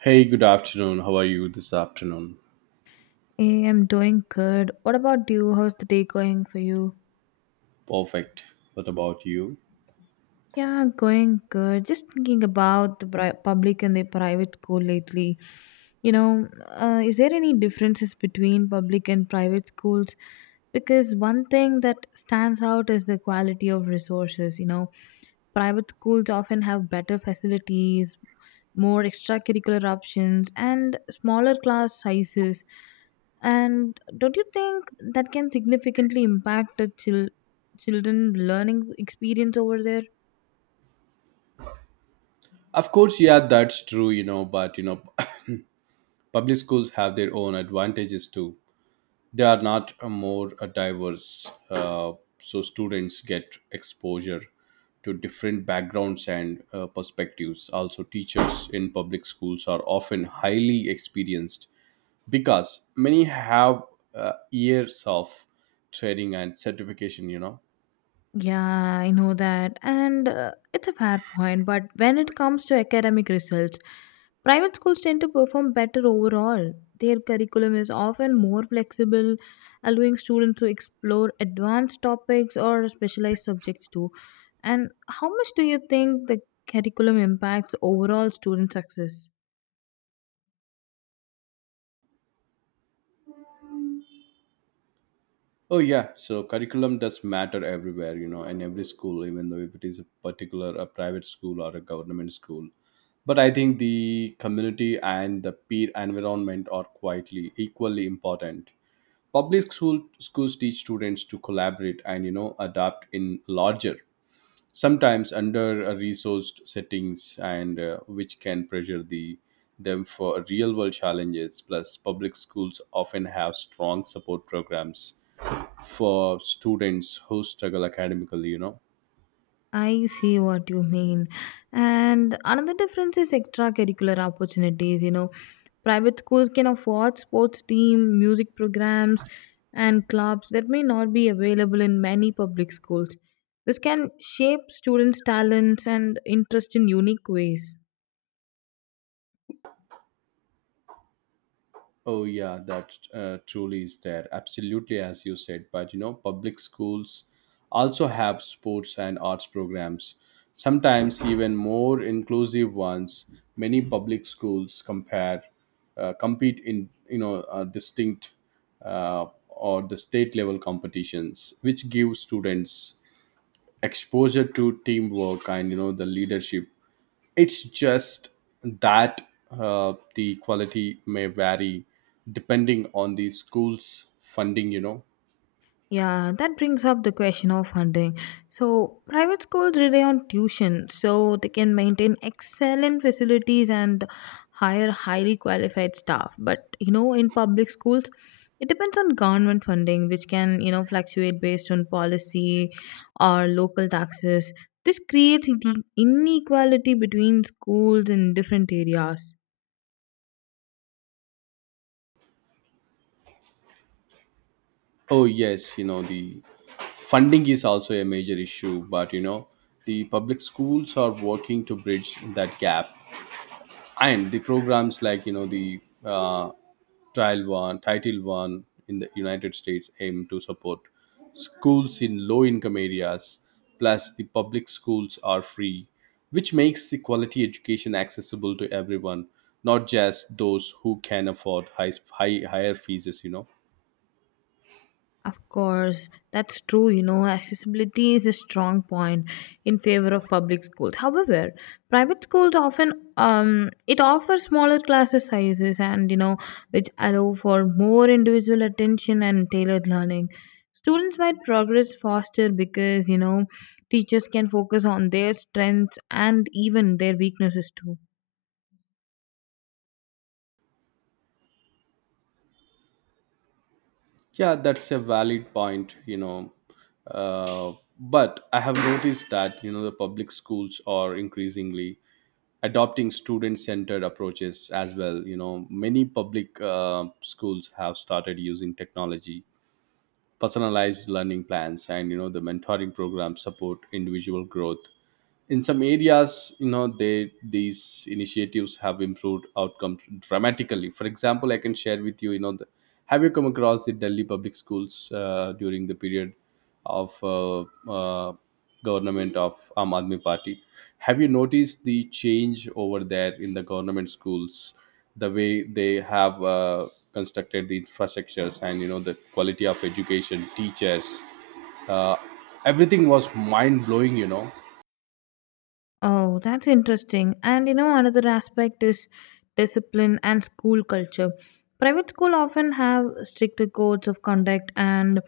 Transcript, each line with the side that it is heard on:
right: Hey, good afternoon. How are you this afternoon?
left: Hey, I'm doing good. What about you? How's the day going for you?
right: Perfect. What about you?
left: Yeah, going good. Just thinking about the public and the private school lately. You know, is there any differences between public and private schools? Because one thing that stands out is the quality of resources. You know, private schools often have better facilities, more extracurricular options, and smaller class sizes. And don't you think that can significantly impact the children learning experience over there?
right: Of course, yeah, that's true, you know, but public schools have their own advantages too. They are not more diverse, so students get exposure to different backgrounds and perspectives. Also, teachers in public schools are often highly experienced because many have years of training and certification.
left: Yeah, I know that. And it's a fair point. But when it comes to academic results, private schools tend to perform better overall. Their curriculum is often more flexible, allowing students to explore advanced topics or specialized subjects too. And how much do you think the curriculum impacts overall student success?
right: Oh yeah, so curriculum does matter everywhere, you know, in every school, even though if it is a particular a private school or a government school. But I think the community and the peer environment are quietly equally important. Public schools teach students to collaborate and you know adapt in larger, sometimes under resourced settings, and which can pressure them for real world challenges. Plus, public schools often have strong support programs for students who struggle academically.
left: I see what you mean. And another difference is extracurricular opportunities. You know, private schools can afford sports team, music programs, and clubs that may not be available in many public schools. This can shape students' talents and interest in unique ways.
right: Oh yeah, that truly is there, absolutely, as you said, but you know public schools also have sports and arts programs, sometimes even more inclusive ones. Many public schools compare compete in you know distinct or the state level competitions, which give students exposure to teamwork and you know the leadership. It's just that the quality may vary depending on the school's funding, you know.
left: Yeah, that brings up the question of funding. So, private schools rely on tuition so they can maintain excellent facilities and hire highly qualified staff. But, you know, in public schools, it depends on government funding, which can, you know, fluctuate based on policy or local taxes. This creates inequality between schools in different areas.
right: Oh, yes, you know, the funding is also a major issue, but you know, the public schools are working to bridge that gap. And the programs like you know the trial one title one in the United States aim to support schools in low income areas. Plus, the public schools are free, which makes the quality education accessible to everyone, not just those who can afford higher fees.
left: Of course, that's true. You know, accessibility is a strong point in favor of public schools. However, private schools often it offers smaller classes sizes and you know which allow for more individual attention and tailored learning. Students might progress faster because you know teachers can focus on their strengths and even their weaknesses too.
right: Yeah, that's a valid point, you know. uh, but I have noticed that you know the public schools are increasingly adopting student-centered approaches as well. You know, many public schools have started using technology, personalized learning plans, and you know the mentoring programs support individual growth. In some areas you know they these initiatives have improved outcomes dramatically. For example, I can share with you, have you come across the Delhi public schools during the period of uh, government of Aam Aadmi Party? Have you noticed the change over there in the government schools, the way they have constructed the infrastructures, and you know the quality of education, teachers, uh, everything was mind blowing, you know.
left: Oh, that's interesting. And you know, another aspect is discipline and school culture. Private school often have stricter codes of conduct and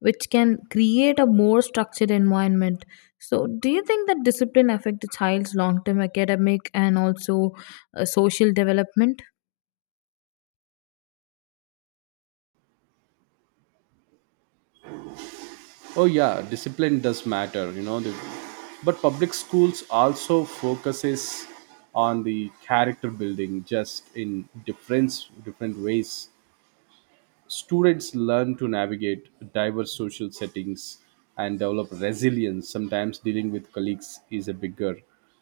left: which can create a more structured environment. So, do you think that discipline affect the child's long-term academic and also social development?
right: Oh yeah, discipline does matter, you know. But public schools also focuses on the character building, just in different ways. Students learn to navigate diverse social settings and develop resilience. Sometimes dealing with colleagues is a bigger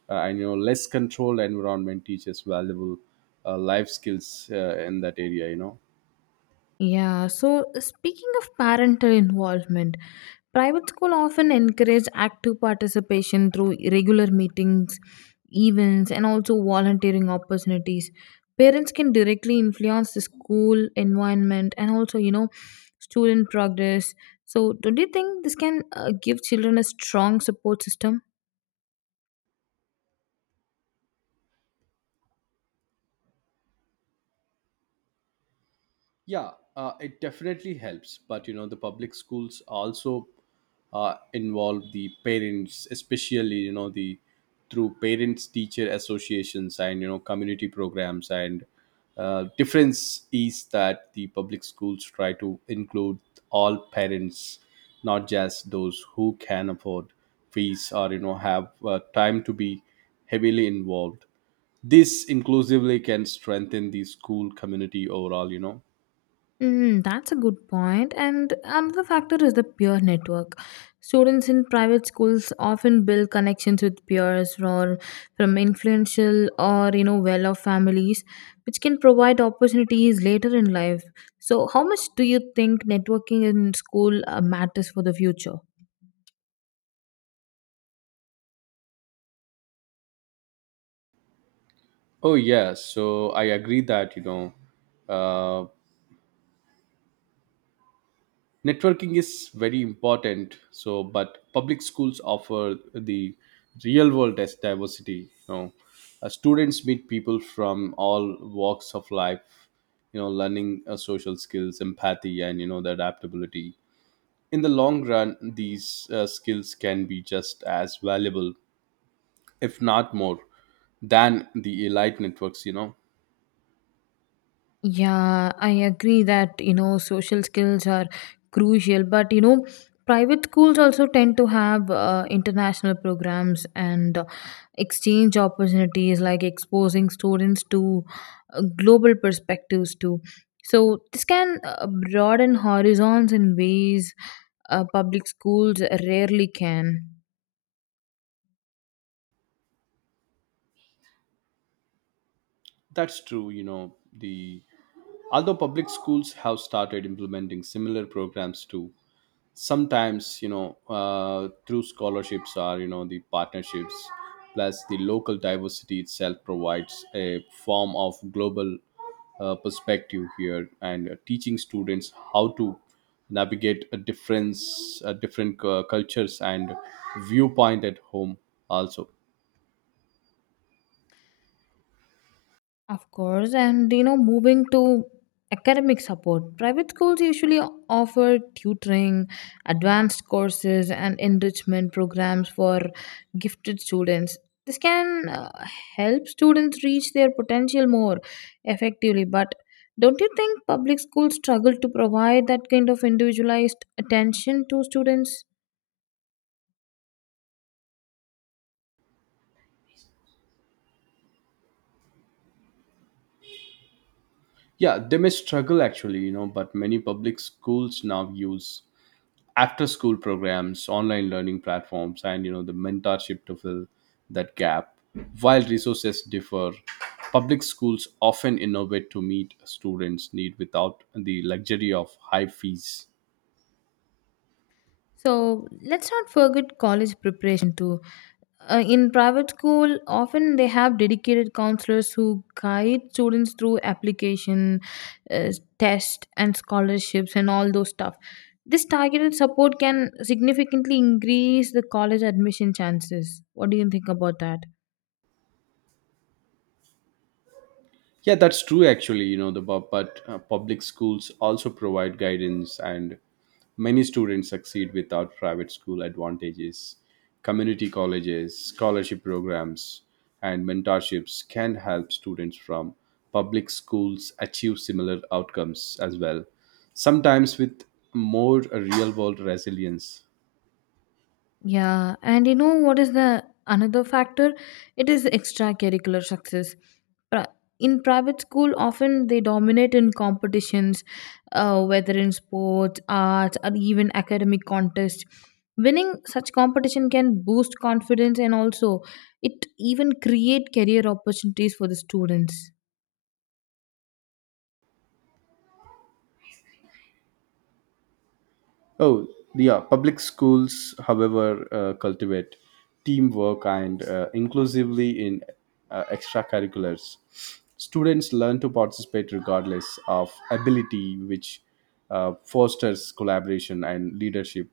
right: and you know less controlled environment, teaches valuable life skills in that area. You know.
left: Yeah, so speaking of parental involvement, private school often encourage active participation through regular meetings, events, and also volunteering opportunities. Parents can directly influence the school environment and also, you know, student progress. So, don't you think this can give children a strong support system?
right: Yeah, it definitely helps. But you know, the public schools also involve the parents, especially you know the through parents teacher associations and you know community programs, and difference is that the public schools try to include all parents, not just those who can afford fees or you know have time to be heavily involved. This inclusively can strengthen the school community overall.
left: Mm, that's a good point. And another factor is the peer network. Students in private schools often build connections with peers or from influential or you know well-off families, which can provide opportunities later in life. So, how much do you think networking in school matters for the future?
right: Oh yes, so I agree that you know uh, networking is very important. So, but public schools offer the real world as diversity. You know, students meet people from all walks of life. You know, learning social skills, empathy, and you know the adaptability. In the long run, these skills can be just as valuable, if not more, than the elite networks. You know,
left: Yeah, I agree that you know social skills are crucial, but you know private schools also tend to have international programs and exchange opportunities, like exposing students to global perspectives too. So this can broaden horizons in ways public schools rarely can.
right: that's true. You know the although public schools have started implementing similar programs too, sometimes you know through scholarships or you know the partnerships. Plus the local diversity itself provides a form of global perspective here, and teaching students how to navigate a difference different cultures and viewpoint at home also.
left: Of course, and you know, moving to academic support, private schools usually offer tutoring, advanced courses, and enrichment programs for gifted students. This can help students reach their potential more effectively, but don't you think public schools struggle to provide that kind of individualized attention to students?
right: Yeah, they may struggle actually, you know, but many public schools now use after school programs, online learning platforms, and you know the mentorship to fill that gap. While resources differ, public schools often innovate to meet students need without the luxury of high fees.
left: So let's not forget college preparation too. In private school, often they have dedicated counselors who guide students through application, uh, test, and scholarships, and all those stuff. This targeted support can significantly increase the college admission chances. What do you think about that?
right: Yeah, that's true actually, you know. But public schools also provide guidance, and many students succeed without private school advantages. Community colleges, scholarship programs, and mentorships can help students from public schools achieve similar outcomes as well, sometimes with more real world resilience.
left: Yeah, and you know what is the another factor? It is extracurricular success. Pri- In private school, often they dominate in competitions, whether in sports, arts, or even academic contests. Winning such competition can boost confidence and also it even create career opportunities for the students.
right: Oh, yeah. Public schools, however, cultivate teamwork and inclusively in extracurriculars. Students learn to participate regardless of ability, which fosters collaboration and leadership.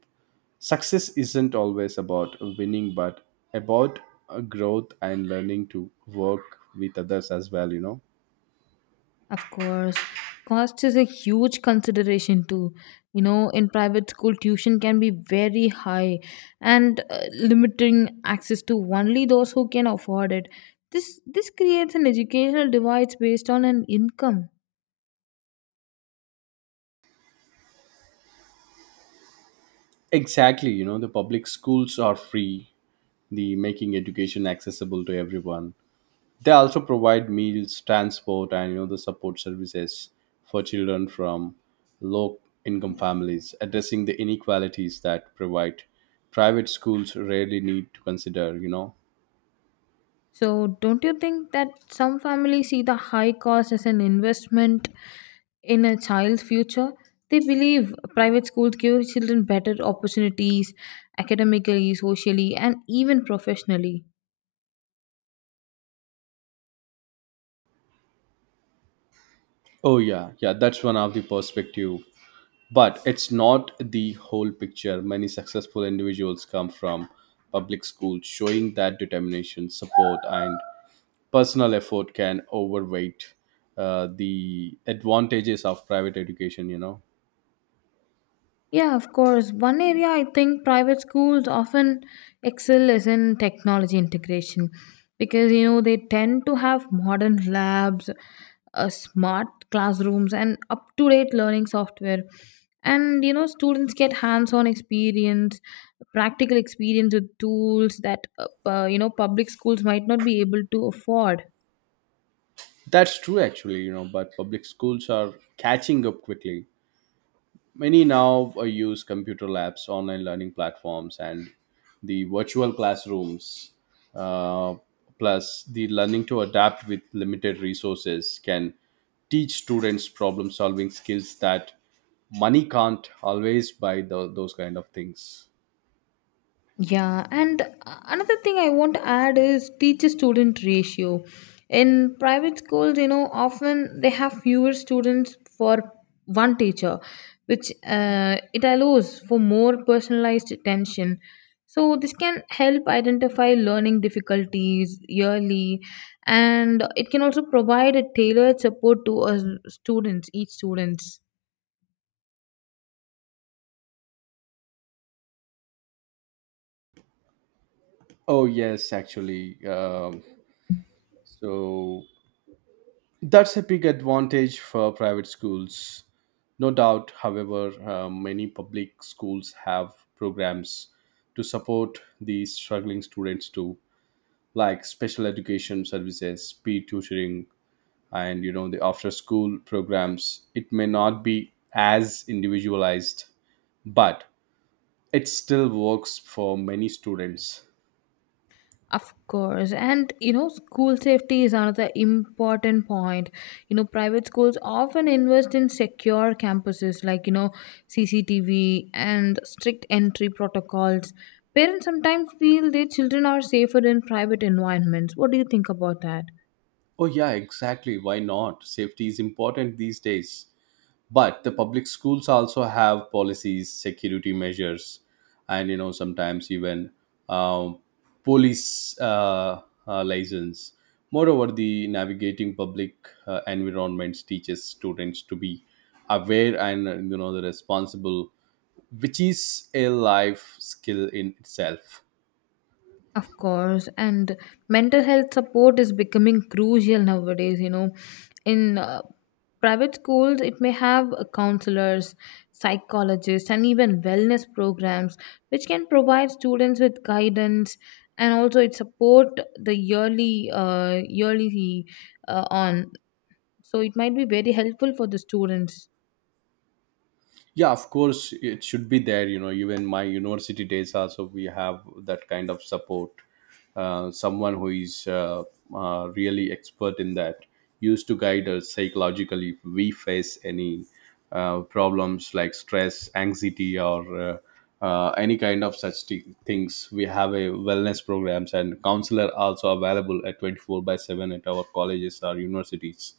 right: Success isn't always about winning, but about growth and learning to work with others as well, you know.
left: Of course, cost is a huge consideration too. You know, in private school, tuition can be very high and limiting access to only those who can afford it. This creates an educational divide based on an income.
right: Exactly, you know, the public schools are free, the making education accessible to everyone. They also provide meals, transport, and you know the support services for children from low income families, addressing the inequalities that provide private schools rarely need to consider, you know.
left: So, don't you think that some families see the high cost as an investment in a child's future? They believe private schools give children better opportunities academically, socially, and even professionally.
right: Oh yeah, yeah, that's one of the perspective. But it's not the whole picture. Many successful individuals come from public schools, showing that determination, support, and personal effort can overweight the advantages of private education. You know.
left: Yeah, of course. One area I think private schools often excel is in technology integration because you know they tend to have modern labs, smart classrooms, and up to date learning software. And you know, students get hands on experience, practical experience with tools that you know public schools might not be able to afford.
right: That's true, actually, you know, but public schools are catching up quickly. Many now use computer labs, online learning platforms, and the virtual classrooms. Uh, Plus, the learning to adapt with limited resources can teach students problem solving skills that money can't always buy, those kind of things.
left: Yeah, and another thing I want to add is teacher student ratio. In private schools, you know, often they have fewer students for one teacher, which it allows for more personalized attention. So, this can help identify learning difficulties yearly, and it can also provide a tailored support to a students, each students.
right: Oh, yes, actually. So, That's a big advantage for private schools. No doubt, however, many public schools have programs to support these struggling students too, like special education services, peer tutoring, and you know the after school programs. It may not be as individualized, but it still works for many students.
left: Of course, and you know, school safety is another important point. You know, private schools often invest in secure campuses like you know, CCTV and strict entry protocols. Parents sometimes feel their children are safer in private environments. What do you think about that?
right: Oh yeah, exactly. Why not? Safety is important these days, but the public schools also have policies, security measures, and you know sometimes even um, police license. Moreover, the navigating public environments teaches students to be aware and you know the responsible, which is a life skill in itself.
left: Of course, and mental health support is becoming crucial nowadays. You know, in private schools, it may have counselors, psychologists, and even wellness programs, which can provide students with guidance and also it support the yearly, yearly on. So it might be very helpful for the students.
right: Yeah, of course, it should be there. You know, even my university days also we have that kind of support, someone who is really expert in that, used to guide us psychologically if we face any problems like stress, anxiety, or any kind of such things. We have a wellness programs and counselor also available at 24 by 7 at our colleges or universities,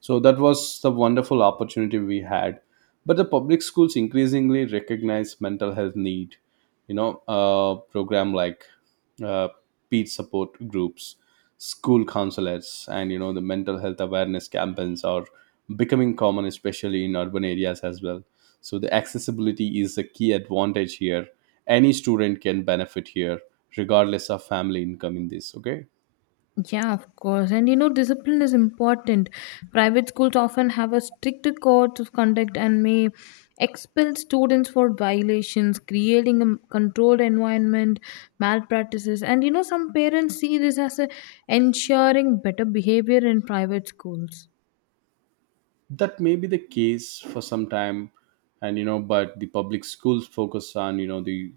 right: so that was the wonderful opportunity we had. But the public schools increasingly recognize mental health need. You know, program like uh, peer support groups, school consulates, and you know the mental health awareness campaigns are becoming common, especially in urban areas as well. So the accessibility is a key advantage here. Any student can benefit here, regardless of family income. In this, okay.
left: Yeah, of course. And you know, discipline is important. Private schools often have a stricter code of conduct and may expel students for violations, creating a controlled environment, malpractices. And you know, some parents see this as a ensuring better behavior in private schools.
right: That may be the case for some time, and you know but the public schools focus on you know the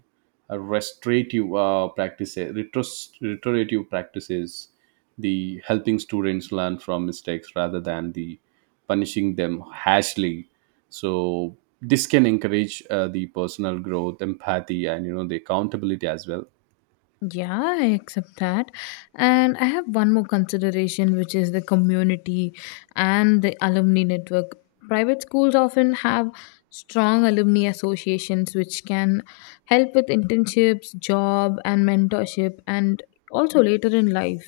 right: restorative restorative practices, the helping students learn from mistakes rather than the punishing them harshly. So this can encourage the personal growth, empathy, and you know the accountability as well.
left: Yeah, I accept that. And I have one more consideration, which is the community and the alumni network. Private schools often have strong alumni associations, which can help with internships, job, and mentorship, and also later in life.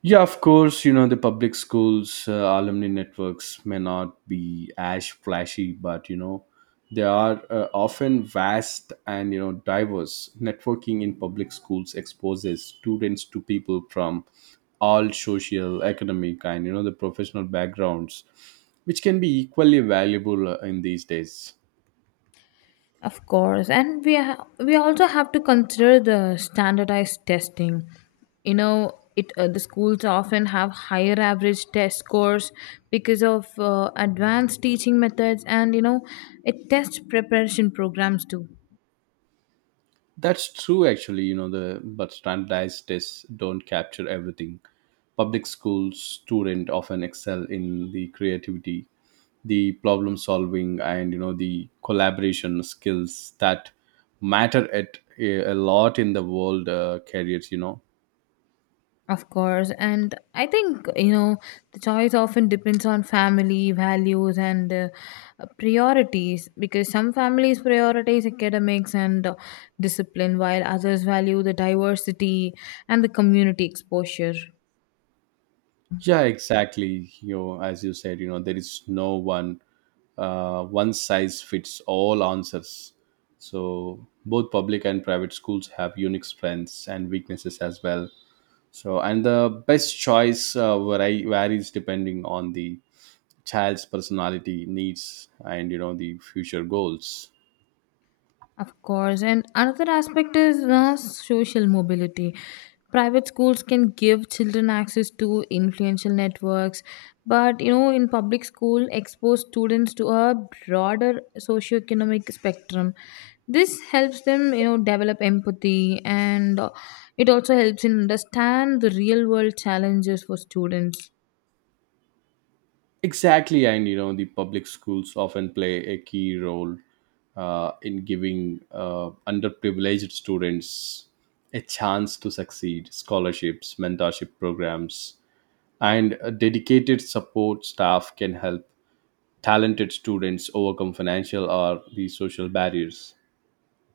right: Yeah, of course, you know, the public schools alumni networks may not be as flashy, but you know, they are often vast and you know, diverse. Networking in public schools exposes students to people from all social, economic, and you know, the professional backgrounds, which can be equally valuable in these days.
left: Of course, and we also have to consider the standardized testing. You know, it the schools often have higher average test scores because of advanced teaching methods, and you know, it tests preparation programs too.
right: That's true, actually. You know, the but standardized tests don't capture everything. Public school student often excel in the creativity, the problem solving, and you know the collaboration skills that matter at a lot in the world careers. You know,
left: Of course, and I think you know the choice often depends on family values and priorities because some families prioritize academics and discipline while others value the diversity and the community exposure.
right: yeah, exactly. You know, as you said, you know there is no one one size fits all answers. So both public and private schools have unique strengths and weaknesses as well. So, and the best choice varies depending on the child's personality, needs, and you know the future goals.
left: Of course. And another aspect is social mobility. Private schools can give children access to influential networks, but you know, in public school, expose students to a broader socioeconomic spectrum. This helps them, you know, develop empathy and it also helps in understand the real world challenges for students.
right: Exactly, and you know the public schools often play a key role in giving underprivileged students a chance to succeed. Scholarships, mentorship programs, and a dedicated support staff can help talented students overcome financial or the social barriers.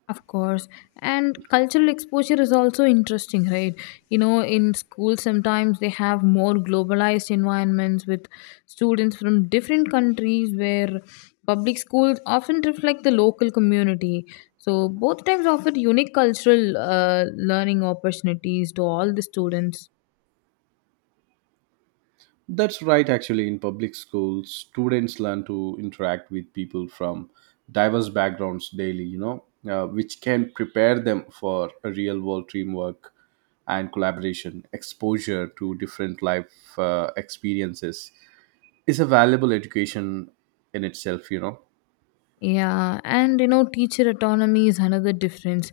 left: Of course. And cultural exposure is also interesting, right? You know, in schools, sometimes they have more globalized environments with students from different countries where public schools often reflect the local community. So, both types offer unique cultural learning opportunities to all the students.
right: That's right, actually. In public schools, students learn to interact with people from diverse backgrounds daily, you know, which can prepare them for a real world teamwork and collaboration. Exposure to different life experiences is a valuable education in itself, you know.
left: Yeah, and you know, teacher autonomy is another difference.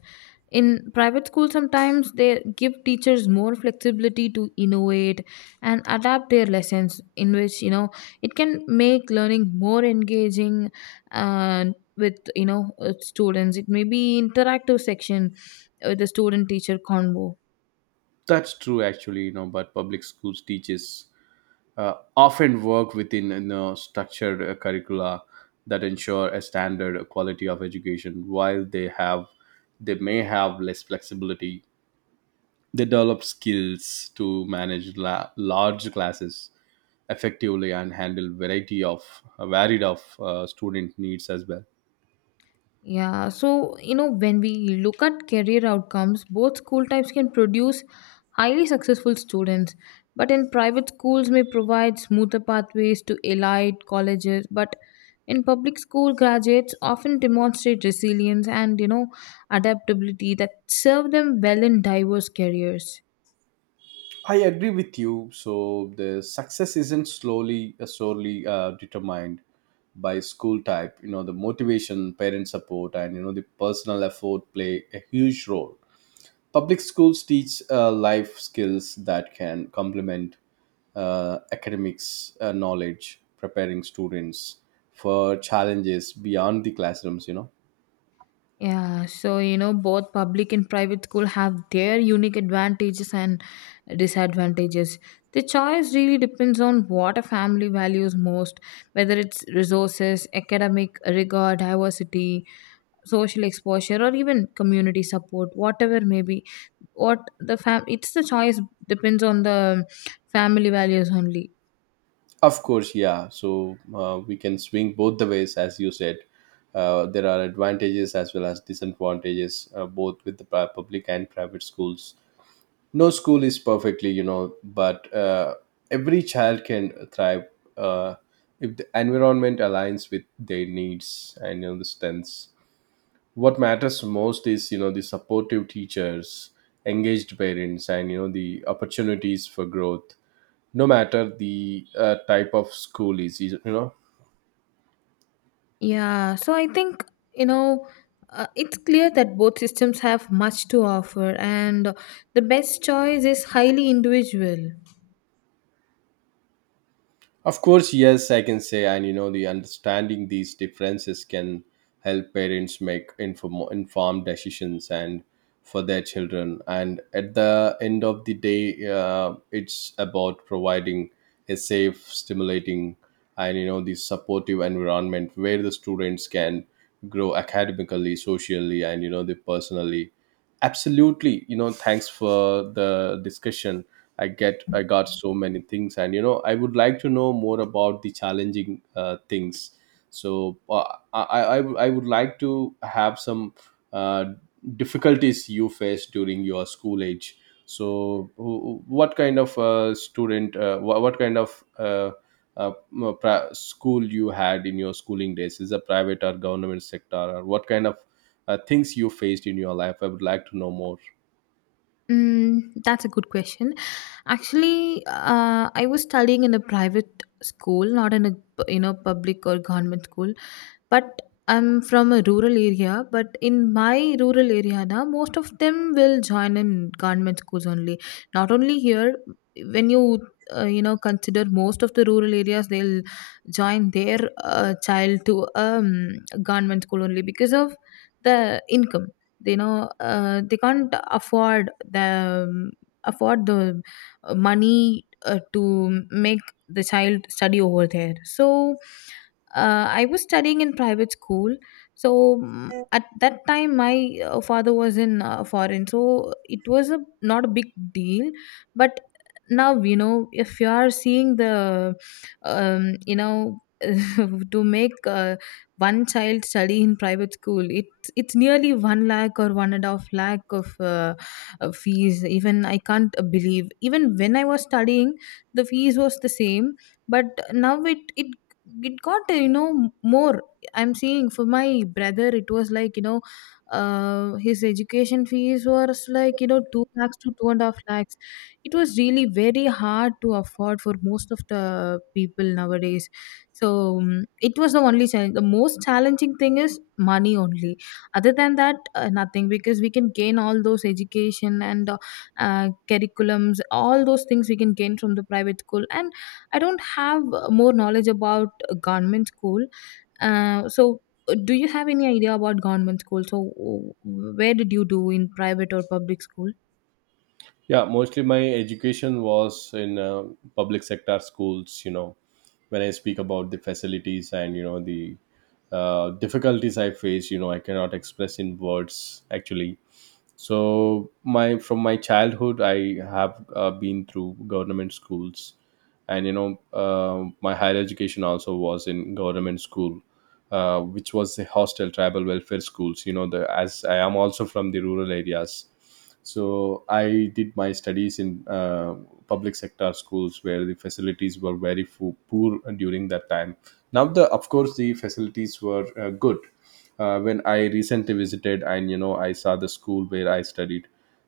left: In private school, sometimes they give teachers more flexibility to innovate and adapt their lessons, in which you know it can make learning more engaging and with you know students. It may be interactive section with the student teacher convo.
right: That's true, actually, you know, but public schools teaches often work within you know, structured curricula that ensure a standard quality of education while they may have less flexibility. They develop skills to manage large classes effectively and handle variety of varied of student needs as well.
left: Yeah, so you know, when we look at career outcomes, both school types can produce highly successful students, but in private schools may provide smoother pathways to elite colleges, but in public school graduates often demonstrate resilience and you know adaptability that serve them well in diverse careers.
right: I agree with you. So the success isn't solely determined by school type. You know, the motivation, parent support, and you know the personal effort play a huge role. Public schools teach life skills that can complement academics knowledge, preparing students for challenges beyond the classrooms. You know.
left: Yeah, so you know, both public and private school have their unique advantages and disadvantages. The choice really depends on what a family values most, whether it's resources, academic rigor, diversity, social exposure, or even community support, whatever may be. What the fam it's the choice depends on the family values only.
right: Of course, yeah. So we can swing both the ways, as you said. There are advantages as well as disadvantages, both with the public and private schools. No school is perfectly, you know, but every child can thrive uh, if the environment aligns with their needs and you know, the strengths. What matters most is, you know, the supportive teachers, engaged parents, and you know the opportunities for growth no matter the type of school you know.
left: Yeah, so I think, you know, it's clear that both systems have much to offer, and the best choice is highly individual.
right: Of course, yes, I can say, and you know the understanding these differences can help parents make informed decisions and for their children, and at the end of the day it's about providing a safe, stimulating, and you know the supportive environment where the students can grow academically, socially, and you know the personally. Absolutely, you know, thanks for the discussion. I got so many things, and you know I would like to know more about the challenging things. So I would like to have some uh, difficulties you faced during your school age. So what kind of what kind of school you had in your schooling days? Is a private or government sector, or what kind of things you faced in your life? I would like to know more.
left: Mm, that's a good question. Actually, I was studying in a private school, not in a you know public or government school. But I'm from a rural area. But in my rural area now, most of them will join in government schools only. Not only here, when you you know consider most of the rural areas, they'll join their child to government school only because of the income they know they can't afford the afford the money to make the child study over there. So I was studying in private school. So mm, at that time my father was in foreign, so it was a not a big deal. But now you know if you are seeing the you know to make one child study in private school it's nearly 1 lakh or one and a half lakh of fees. Even I can't believe, even when I was studying the fees was the same, but now it got you know more. I'm seeing for my brother it was like you know his education fees was like you know 2 lakhs to 2 and a half lakhs. It was really very hard to afford for most of the people nowadays. So um, it was the only challenge. The most challenging thing is money only. Other than that nothing, because we can gain all those education and curriculums, all those things we can gain from the private school. And I don't have more knowledge about government school. So do you have any idea about government school? So where did you do, in private or public school?
right: Yeah, mostly my education was in public sector schools. You know, when I speak about the facilities and you know the difficulties I face, you know, I cannot express in words actually. So my, from my childhood I have been through government schools, and you know my higher education also was in government school, which was the hostel tribal welfare schools. You know the, as I am also from the rural areas, so I did my studies in public sector schools where the facilities were very poor during that time. Now the, of course, the facilities were good when I recently visited and you know I saw the school where I studied.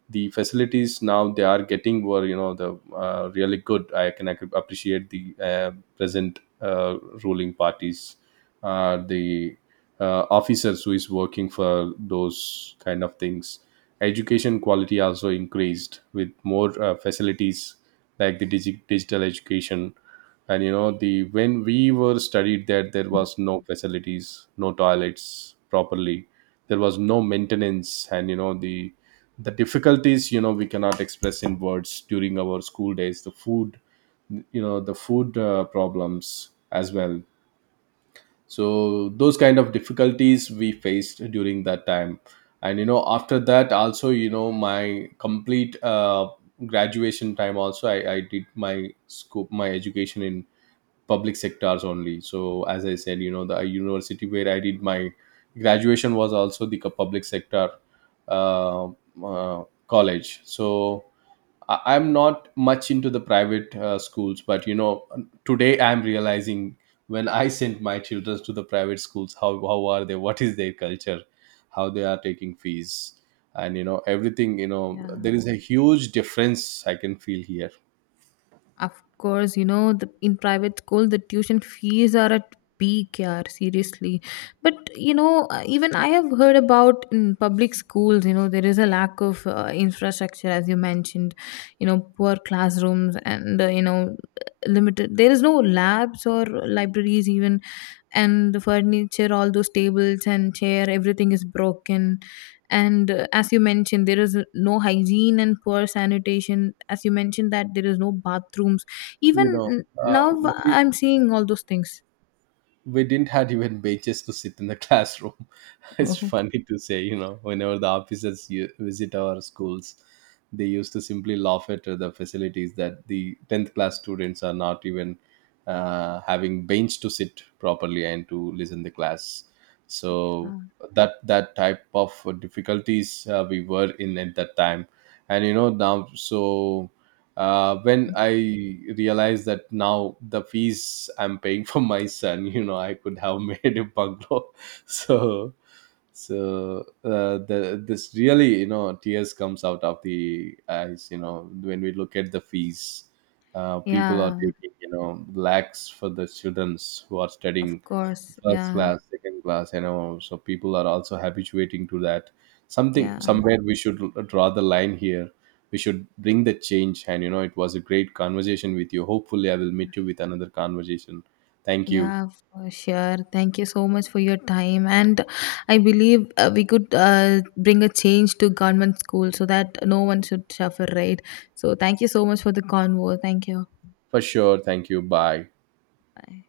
right: The facilities now they are getting were you know the really good. I can appreciate the present ruling parties, the officers who is working for those kind of things. Education quality also increased with more facilities like the digital education. And you know the, when we were studied there, there was no facilities, no toilets properly, there was no maintenance, and you know the difficulties, you know, we cannot express in words during our school days. The food, you know, the food problems as well. So those kind of difficulties we faced during that time. And you know after that also, you know, my complete graduation time also, I did my scope, my education in public sectors only. So as I said, you know, the university where I did my graduation was also the public sector uh, college. So I'm not much into the private schools, but you know today I'm realizing, when I sent my children to the private schools, how are they, what is their culture, how they are taking fees, and you know everything, you know,
left: Yeah.
right: there is a huge difference I can feel here.
left: Of course, you know, the, in private school, the tuition fees are at peak, yeah, seriously. But, you know, even I have heard about in public schools, you know, there is a lack of infrastructure, as you mentioned, you know, poor classrooms and, you know, limited, there is no labs or libraries even, and the furniture, all those tables and chair, everything is broken. And as you mentioned there is no hygiene and poor sanitation, as you mentioned that there is no bathrooms
right: You
left: even.
right: know, uh,
left: Now
right: we,
left: I'm seeing all those things.
right: we didn't had even benches to sit in the classroom. It's
left: Oh.
right: funny to say, you know, whenever the officers visit our schools, they used to simply laugh at the facilities that the 10th class students are not even having bench to sit properly and to listen the class. So
left: Ah,
right: that, that type of difficulties we were in at that time. And you know now, so when I realized that now the fees I'm paying for my son, you know, I could have made a bungalow. So, so the this really, you know, tears comes out of the eyes, you know, when we look at the fees people are
left: yeah,
right: taking, you know, lakhs for the students who are
left: of
right: studying
left: course,
right: first
left: yeah,
right: class, second class, you know. So people are also habituating to that. Something
left: yeah,
right: somewhere we should draw the line here. We should bring the change. And you know it was a great conversation with you. Hopefully I will meet you with another conversation. Thank you
left: yeah, for sure. Thank you so much for your time, and I believe we could bring a change to government school so that no one should suffer, right? So thank you so much for the convo. Thank you,
right: for sure. Thank you. Bye.
left: bye.